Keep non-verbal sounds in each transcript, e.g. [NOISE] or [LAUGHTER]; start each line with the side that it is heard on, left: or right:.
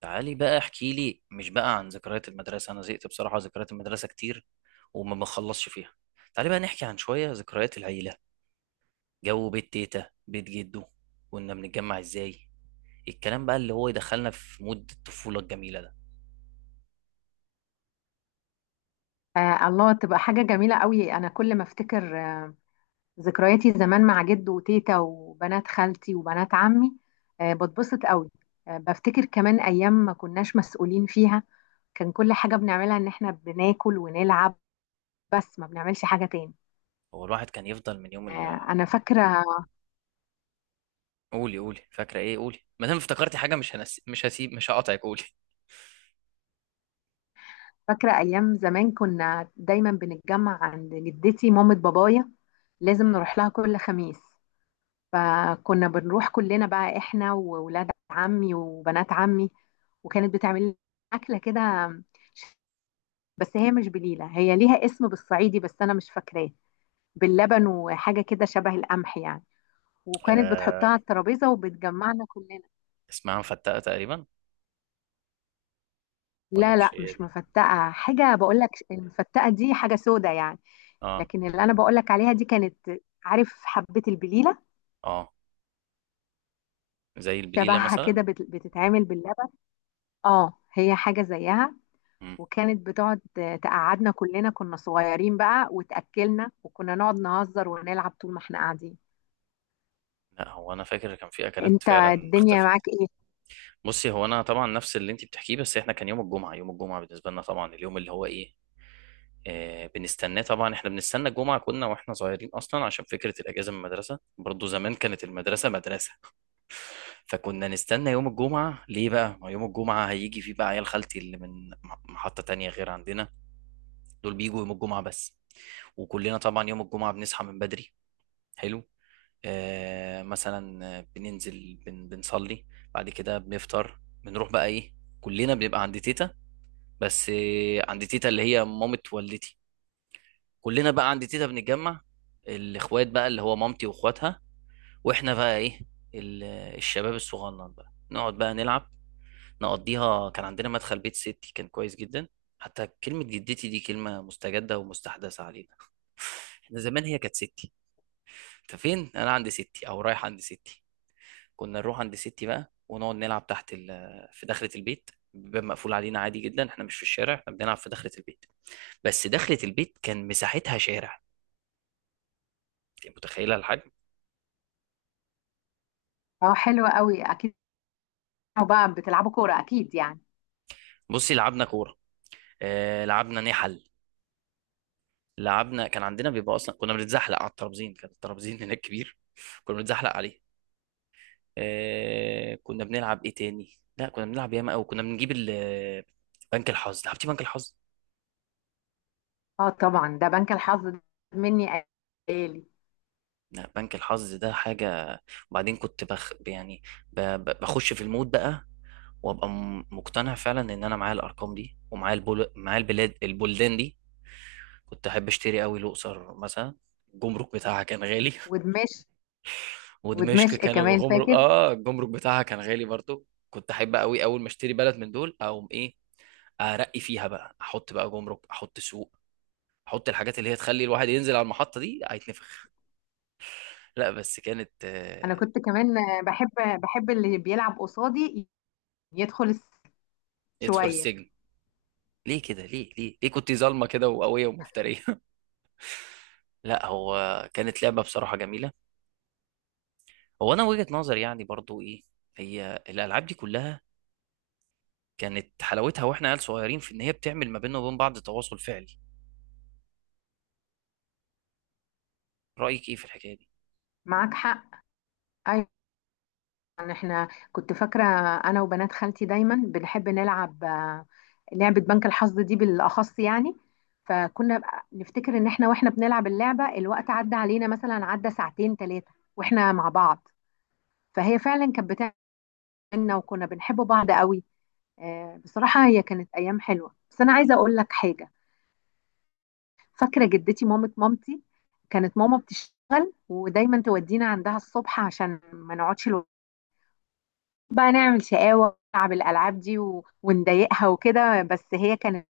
right: تعالي بقى احكي لي، مش بقى، عن ذكريات المدرسة. أنا زهقت بصراحة، ذكريات المدرسة كتير وما بخلصش فيها. تعالي بقى نحكي عن شوية ذكريات العيلة، جو بيت تيتا، بيت جدو. كنا بنتجمع ازاي؟ الكلام بقى اللي هو يدخلنا في مود الطفولة الجميلة ده.
left: الله تبقى حاجة جميلة قوي. أنا كل ما أفتكر ذكرياتي زمان مع جد وتيتا وبنات خالتي وبنات عمي، بتبسط قوي. بفتكر كمان أيام ما كناش مسؤولين فيها. كان كل حاجة بنعملها إن إحنا بناكل ونلعب، بس ما بنعملش حاجة تاني.
right: هو الواحد كان يفضل من يوم
left: أنا فاكرة.
right: قولي، قولي، فاكرة ايه؟ قولي، ما دام افتكرتي حاجة مش هسيب، مش هقاطعك، قولي. [LAUGHS]
left: فاكرة أيام زمان كنا دايما بنتجمع عند جدتي مامة بابايا، لازم نروح لها كل خميس. فكنا بنروح كلنا بقى احنا وولاد عمي وبنات عمي، وكانت بتعمل لنا اكله كده، بس هي مش بليله، هي ليها اسم بالصعيدي بس انا مش فاكراه. باللبن وحاجه كده شبه القمح يعني، وكانت بتحطها
right: آه...
left: على الترابيزه وبتجمعنا كلنا.
right: اسمها مفتقة تقريبا. ولا
left: لا لا
right: مش هي
left: مش
right: دي؟
left: مفتقه، حاجه بقول لك، المفتقه دي حاجه سودة يعني.
right: اه.
left: لكن اللي انا بقول لك عليها دي كانت، عارف حبه البليله،
right: اه، زي البليلة
left: شبهها
right: مثلا.
left: كده بتتعمل باللبن. اه هي حاجه زيها. وكانت بتقعد، تقعدنا كلنا كنا صغيرين بقى وتأكلنا، وكنا نقعد نهزر ونلعب طول ما احنا قاعدين.
right: لا هو انا فاكر كان في اكلات
left: انت
right: فعلا
left: الدنيا
right: اختفت.
left: معاك ايه؟
right: بصي، هو انا طبعا نفس اللي انت بتحكيه، بس احنا كان يوم الجمعه. يوم الجمعه بالنسبه لنا طبعا اليوم اللي هو ايه؟ آه بنستناه طبعا. احنا بنستنى الجمعه كنا واحنا صغيرين اصلا عشان فكره الاجازه من المدرسه، برضو زمان كانت المدرسه مدرسه. [LAUGHS] فكنا نستنى يوم الجمعه. ليه بقى؟ ما يوم الجمعه هيجي فيه بقى عيال خالتي اللي من محطه تانية غير عندنا. دول بيجوا يوم الجمعه بس. وكلنا طبعا يوم الجمعه بنصحى من بدري. حلو. مثلا بننزل بنصلي. بعد كده بنفطر، بنروح بقى ايه، كلنا بنبقى عند تيتا. بس عند تيتا اللي هي مامة والدتي. كلنا بقى عند تيتا بنتجمع. الاخوات بقى اللي هو مامتي واخواتها، واحنا بقى ايه، ال- الشباب الصغنن بقى نقعد بقى نلعب نقضيها. كان عندنا مدخل بيت ستي كان كويس جدا. حتى كلمة جدتي دي كلمة مستجدة ومستحدثة علينا، احنا زمان هي كانت ستي. انت فين؟ انا عند ستي، او رايح عند ستي. كنا نروح عند ستي بقى ونقعد نلعب تحت في دخلة البيت، باب مقفول علينا، عادي جدا احنا مش في الشارع، احنا بنلعب في دخلة البيت. بس دخلة البيت كان مساحتها شارع، انت متخيلة الحجم؟
left: اه حلوة قوي اكيد. بقى بتلعبوا كورة اكيد يعني.
right: بصي، لعبنا كورة، آه لعبنا نحل، لعبنا، كان عندنا بيبقى اصلا كنا بنتزحلق على الترابزين، كان الترابزين هناك كبير. [LAUGHS] كنا بنتزحلق عليه. آه كنا بنلعب ايه تاني؟ لا كنا بنلعب ياما قوي. كنا بنجيب بنك الحظ. لعبتي بنك الحظ؟
left: اه طبعا ده بنك الحظ ده، مني آلي.
right: لا بنك الحظ ده حاجة. وبعدين كنت بخ يعني، بخش في المود بقى. وابقى مقتنع فعلا ان انا معايا الارقام دي ومعايا البلاد البلدان دي. كنت احب اشتري قوي الاقصر مثلا. الجمرك بتاعها كان غالي. [LAUGHS]
left: ودمشق.
right: ودمشق
left: ودمشق
right: كان
left: كمان
right: الجمرك،
left: فاكر.
right: اه الجمرك بتاعها كان غالي برضو. كنت احب قوي اول ما اشتري بلد من دول اقوم ايه، ارقي فيها بقى، احط بقى جمرك، احط سوق، احط الحاجات اللي هي تخلي الواحد ينزل على المحطة دي هيتنفخ. لا بس كانت
left: انا كنت كمان بحب، اللي بيلعب قصادي يدخل
right: يدخل
left: شوية.
right: السجن. ليه كده؟ ليه ليه ليه كنت ظالمه كده وقويه ومفتريه؟ [LAUGHS] لا هو كانت لعبه بصراحه جميله. هو انا وجهه نظري يعني برضو ايه، هي الالعاب دي كلها كانت حلاوتها واحنا عيال صغيرين في ان هي بتعمل ما بيننا وبين بعض تواصل فعلي. رايك ايه في الحكايه دي؟
left: معاك حق. أيوة. يعني احنا كنت فاكرة، انا وبنات خالتي دايما بنحب نلعب، لعبة بنك الحظ دي بالاخص يعني. فكنا بقى نفتكر ان احنا واحنا بنلعب اللعبة الوقت عدى علينا مثلا، عدى ساعتين ثلاثة واحنا مع بعض. فهي فعلا كانت بتاعنا وكنا بنحب بعض قوي. بصراحة هي كانت ايام حلوة، بس انا عايزة اقول لك حاجة. فاكرة جدتي مامة مامتي، كانت ماما بتشتغل ودايما تودينا عندها الصبح عشان ما نقعدش بقى نعمل شقاوة ونلعب الألعاب دي ونضايقها وكده، بس هي كانت،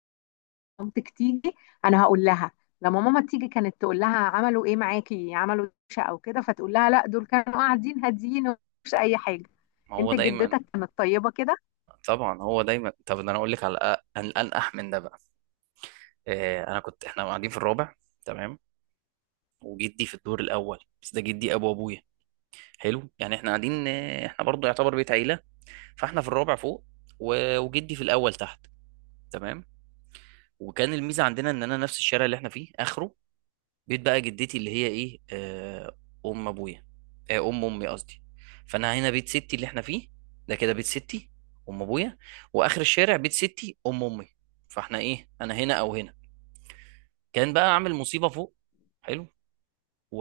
left: مامتك تيجي أنا هقول لها. لما ماما تيجي كانت تقول لها عملوا إيه معاكي؟ عملوا دوشة أو كده؟ فتقول لها لا، دول كانوا قاعدين هاديين ومش أي حاجة.
right: ما هو
left: أنت
right: دايما.
left: جدتك كانت طيبة كده.
right: طبعا هو دايما، طب ده انا اقول لك على الانقح من ده بقى. آه انا كنت، احنا قاعدين في الرابع، تمام، وجدي في الدور الاول، بس ده جدي ابو ابويا. حلو، يعني احنا قاعدين، احنا برضو يعتبر بيت عيله. فاحنا في الرابع فوق، وجدي في الاول تحت، تمام. وكان الميزه عندنا ان انا نفس الشارع اللي احنا فيه اخره بيت بقى جدتي اللي هي ايه، آه ام ابويا، آه ام امي قصدي. فانا هنا بيت ستي اللي احنا فيه، ده كده بيت ستي ام ابويا، واخر الشارع بيت ستي ام امي. فاحنا ايه، انا هنا او هنا كان بقى عامل مصيبه فوق. حلو. و...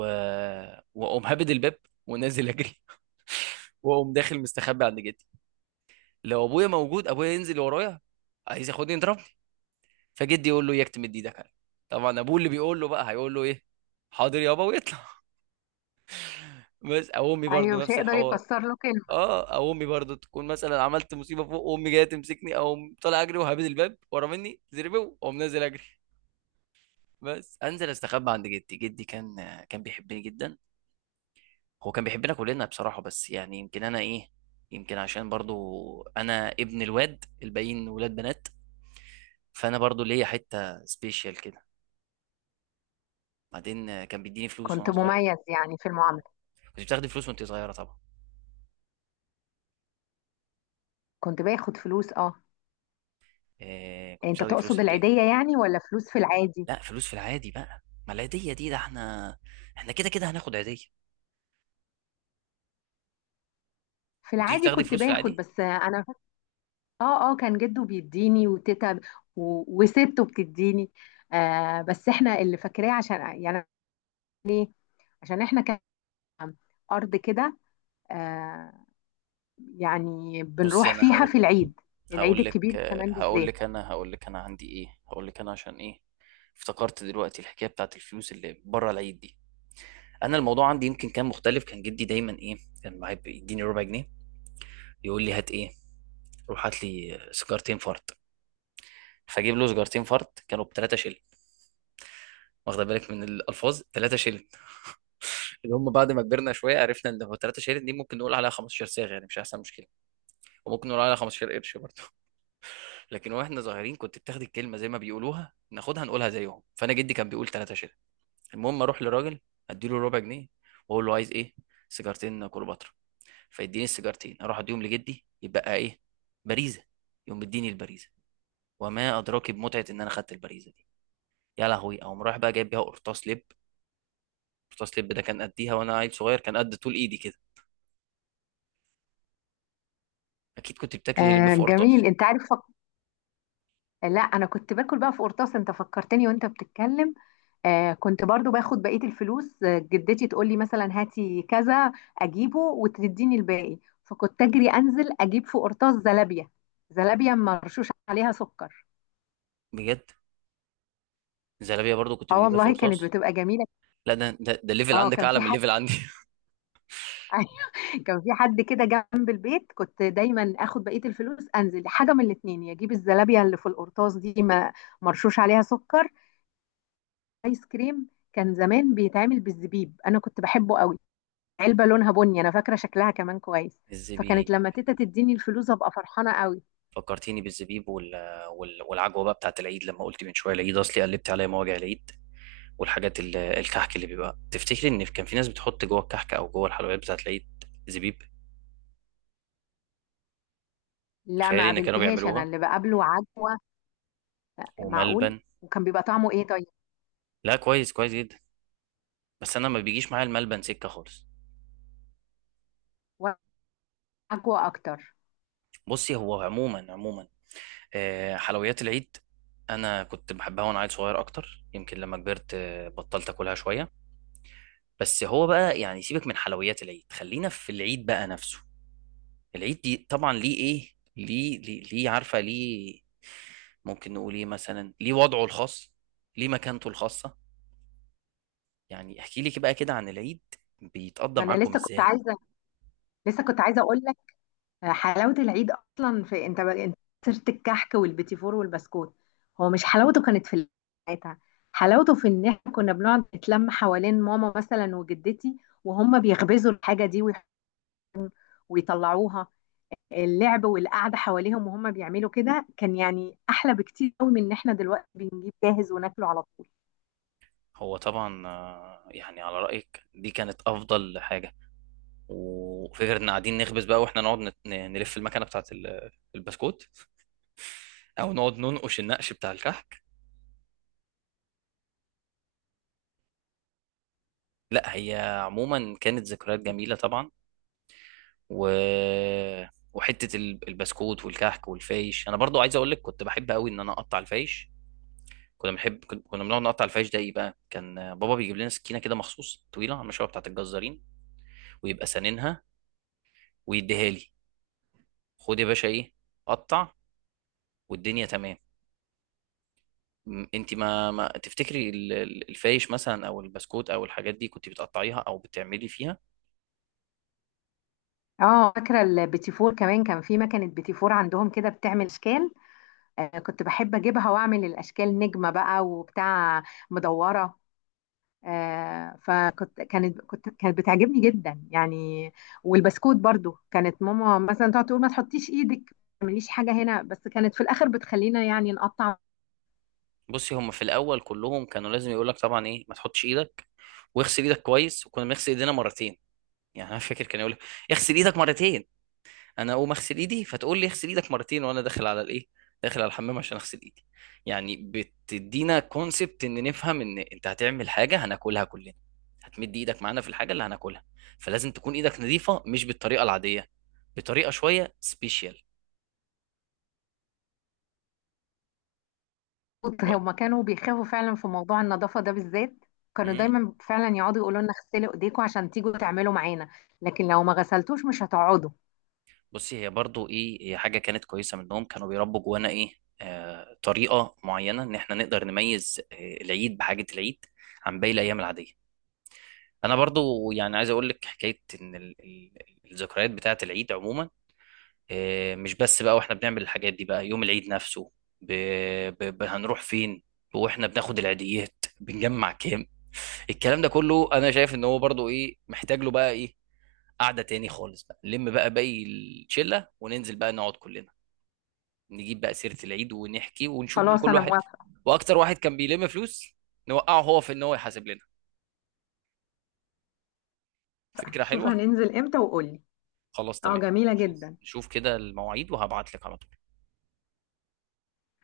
right: واقوم هابد الباب ونازل اجري. [LAUGHS] واقوم داخل مستخبي عند جدي. لو ابويا موجود ابويا ينزل ورايا عايز ياخدني يضربني. فجدي يقول له يكتم ايدك عليه. طبعا ابوه اللي بيقول له بقى هيقول له ايه، حاضر يابا، ويطلع. [LAUGHS] بس او امي
left: أيوة
right: برضه
left: مش
right: نفس
left: هيقدر
right: الحوار.
left: يكسر له كلمة.
right: اه، او امي برضه تكون مثلا عملت مصيبه فوق وامي جايه تمسكني، او طالع اجري وهابد الباب ورا مني زربو، واقوم نازل اجري. بس انزل استخبى عند جدي، جدي كان بيحبني جدا. هو كان بيحبنا كلنا بصراحه، بس يعني يمكن انا ايه، يمكن عشان برضه انا ابن الواد، الباقيين ولاد بنات، فانا برضه ليا حته سبيشال كده. بعدين كان بيديني فلوس
left: كنت
right: وانا صغير.
left: مميز يعني في المعاملة.
right: اه. كنت بتاخدي فلوس وانت صغيره طبعا؟
left: كنت باخد فلوس أه.
right: إيه، كنت
left: أنت
right: بتاخدي فلوس
left: تقصد
right: قد ايه؟
left: العيدية يعني ولا فلوس في العادي؟
right: لا فلوس في العادي بقى، ما العيديه دي ده احنا كده كده هناخد عيديه.
left: في
right: كنتيش
left: العادي
right: بتاخدي
left: كنت
right: فلوس في
left: باخد
right: العادي؟
left: بس أنا. اه اه كان جده بيديني وتيتا وسته بتديني. آه بس احنا اللي فاكراه عشان يعني، عشان احنا كان ارض كده، آه، يعني
right: بصي،
left: بنروح
right: انا
left: فيها في
right: هقول،
left: العيد. العيد
right: هقول لك
left: الكبير كمان بالذات.
right: هقول لك انا عندي ايه، هقول لك انا عشان ايه. افتكرت دلوقتي الحكايه بتاعت الفلوس اللي بره العيد دي، انا الموضوع عندي يمكن كان مختلف. كان جدي دايما ايه، كان معايا بيديني ربع جنيه، يقول لي هات ايه، روح هات لي سيجارتين فرد. فاجيب له سيجارتين فرد، كانوا ب 3 شيل. واخده بالك من الالفاظ، 3 شيل اللي هم بعد ما كبرنا شويه عرفنا ان هو 3 شهادات، دي ممكن نقول عليها 15 صاغه يعني مش هيحصل مشكله، وممكن نقول عليها 15 قرش برضه. [LAUGHS] لكن واحنا صغيرين كنت بتاخد الكلمه زي ما بيقولوها، ناخدها نقولها زيهم. فانا جدي كان بيقول 3 شهادات. المهم اروح لراجل، اديله ربع جنيه، واقول له عايز ايه، سيجارتين كليوباترا. فيديني السيجارتين اروح اديهم لجدي، يبقى ايه، باريزه. يقوم مديني الباريزه، وما ادراك بمتعه ان انا خدت الباريزه دي. يا لهوي، اقوم رايح بقى جايب بيها قرطاس لب. قرطاس لب ده كان قديها وانا عيل صغير كان قد طول ايدي كده. اكيد كنت بتاكلي لب
left: آه
right: في
left: جميل،
right: قرطاس؟
left: انت عارف لا انا كنت باكل بقى في قرطاس، انت فكرتني وانت بتتكلم. آه كنت برضو باخد بقية الفلوس، جدتي تقول لي مثلا هاتي كذا، أجيبه وتديني الباقي. فكنت أجري أنزل أجيب في قرطاس زلابية، زلابية مرشوش عليها سكر.
right: بجد؟ زلابية برضو كنت
left: اه
right: بجيبها في
left: والله كانت
right: قرطاس.
left: بتبقى جميلة.
right: لا ده الليفل
left: اه
right: عندك
left: كان
right: اعلى
left: في
right: من الليفل
left: حد.
right: عندي.
left: [LAUGHS] أيوة، كان في حد كده جنب البيت، كنت دايما اخد بقية الفلوس انزل حاجة من الاتنين، يا اجيب الزلابية اللي في القرطاس دي ما، مرشوش عليها سكر، ايس كريم كان زمان بيتعمل بالزبيب انا كنت بحبه قوي. علبة لونها بني انا فاكرة شكلها كمان كويس.
right: [LAUGHS]
left: فكانت
right: الزبيب،
left: لما تيتا تديني الفلوس ابقى فرحانة قوي.
right: فكرتيني بالزبيب والعجوه بقى بتاعت العيد. لما قلت من شويه العيد اصلي قلبت عليا مواجع العيد والحاجات الكحك اللي بيبقى، تفتكري ان كان في ناس بتحط جوه الكحك او جوه الحلويات بتاعت العيد زبيب؟
left: لا ما
right: تخيلي ان كانوا
left: قابلتهاش، انا
right: بيعملوها،
left: اللي بقابله عجوة. معقول؟
right: وملبن.
left: وكان بيبقى طعمه ايه طيب؟
right: لا كويس، كويس جدا، بس انا ما بيجيش معايا الملبن سكه خالص.
left: وعجوة اكتر.
right: بصي هو عموما عموما حلويات العيد انا كنت بحبها وانا عيل صغير اكتر. يمكن لما كبرت بطلت اكلها شويه. بس هو بقى يعني سيبك من حلويات العيد، خلينا في العيد بقى نفسه. العيد دي طبعا ليه ايه، ليه عارفه ليه، ممكن نقول ايه مثلا، ليه وضعه الخاص، ليه مكانته الخاصه. يعني احكي لي بقى كده عن العيد، بيتقضى
left: ما انا
right: معاكم
left: لسه كنت
right: ازاي؟
left: عايزة، لسه كنت عايزة اقول لك، حلاوة العيد اصلا في، انت انت سيرة الكحك والبيتي فور والبسكوت، هو مش حلاوته كانت في ساعتها. حلاوته في ان احنا كنا بنقعد نتلم حوالين ماما مثلا وجدتي، وهم بيخبزوا الحاجة دي ويطلعوها. اللعب والقعده حواليهم وهم بيعملوا كده كان يعني احلى بكتير قوي من ان احنا دلوقتي بنجيب جاهز وناكله على طول.
right: هو طبعا يعني على رايك دي كانت افضل حاجه. وفكره ان قاعدين نخبز بقى، واحنا نقعد نلف المكنه بتاعت البسكوت، او نقعد ننقش النقش بتاع الكحك. لا هي عموما كانت ذكريات جميله طبعا. و... وحته البسكوت والكحك والفيش، انا برضو عايز اقول لك كنت بحب قوي ان انا اقطع الفيش. كنا بنحب، كنا بنقعد نقطع الفيش ده ايه بقى، كان بابا بيجيب لنا سكينه كده مخصوص طويله على المشوه بتاعت الجزارين، ويبقى سننها ويديها لي، خد يا باشا ايه، قطع، والدنيا تمام. انت ما تفتكري الفايش مثلا او البسكوت او الحاجات دي كنت بتقطعيها او بتعملي فيها؟
left: اه فاكره البيتي فور كمان، كان في مكنه بيتي فور عندهم كده بتعمل اشكال. آه كنت بحب اجيبها واعمل الاشكال، نجمه بقى وبتاع، مدوره. آه فكنت كانت بتعجبني جدا يعني. والبسكوت برضو كانت ماما مثلا تقعد تقول ما تحطيش ايدك، ما تعمليش حاجه هنا، بس كانت في الاخر بتخلينا يعني نقطع.
right: بصي هم في الاول كلهم كانوا لازم يقول لك طبعا ايه، ما تحطش ايدك واغسل ايدك كويس. وكنا بنغسل ايدينا مرتين. يعني انا فاكر كان يقول لي اغسل ايدك مرتين. انا اقوم اغسل ايدي فتقول لي اغسل ايدك مرتين وانا داخل على الايه، داخل على الحمام عشان اغسل ايدي. يعني بتدينا كونسبت ان نفهم ان انت هتعمل حاجه هناكلها كلنا، هتمد ايدك معانا في الحاجه اللي هناكلها، فلازم تكون ايدك نظيفه مش بالطريقه العاديه، بطريقه شويه سبيشال. و...
left: هما كانوا بيخافوا فعلا في موضوع النظافة ده بالذات. كانوا
right: مم.
left: دايما فعلا يقعدوا يقولوا لنا غسلوا ايديكم عشان تيجوا تعملوا معانا، لكن لو ما غسلتوش مش هتقعدوا.
right: بصي هي برضو ايه، هي حاجه كانت كويسه منهم، كانوا بيربوا جوانا ايه، طريقه معينه ان احنا نقدر نميز العيد بحاجه، العيد عن باقي الايام العاديه. انا برضو يعني عايز اقول لك حكايه ان الذكريات بتاعه العيد عموما مش بس بقى واحنا بنعمل الحاجات دي، بقى يوم العيد نفسه ب... هنروح فين، واحنا بناخد العيديات بنجمع كام. الكلام ده كله انا شايف ان هو برضو ايه، محتاج له بقى ايه، قعده تاني خالص بقى، نلم بقى باقي الشله وننزل بقى نقعد كلنا، نجيب بقى سيره العيد ونحكي ونشوف بقى
left: خلاص
right: كل
left: انا
right: واحد،
left: موافقة.
right: واكتر واحد كان بيلم فلوس نوقعه هو في ان هو يحاسب لنا. فكره
left: شوف
right: حلوه.
left: هننزل امتى وقولي.
right: خلاص،
left: اه
right: تمام.
left: جميلة
right: هنشوف،
left: جدا.
right: نشوف كده المواعيد وهبعت لك على طول.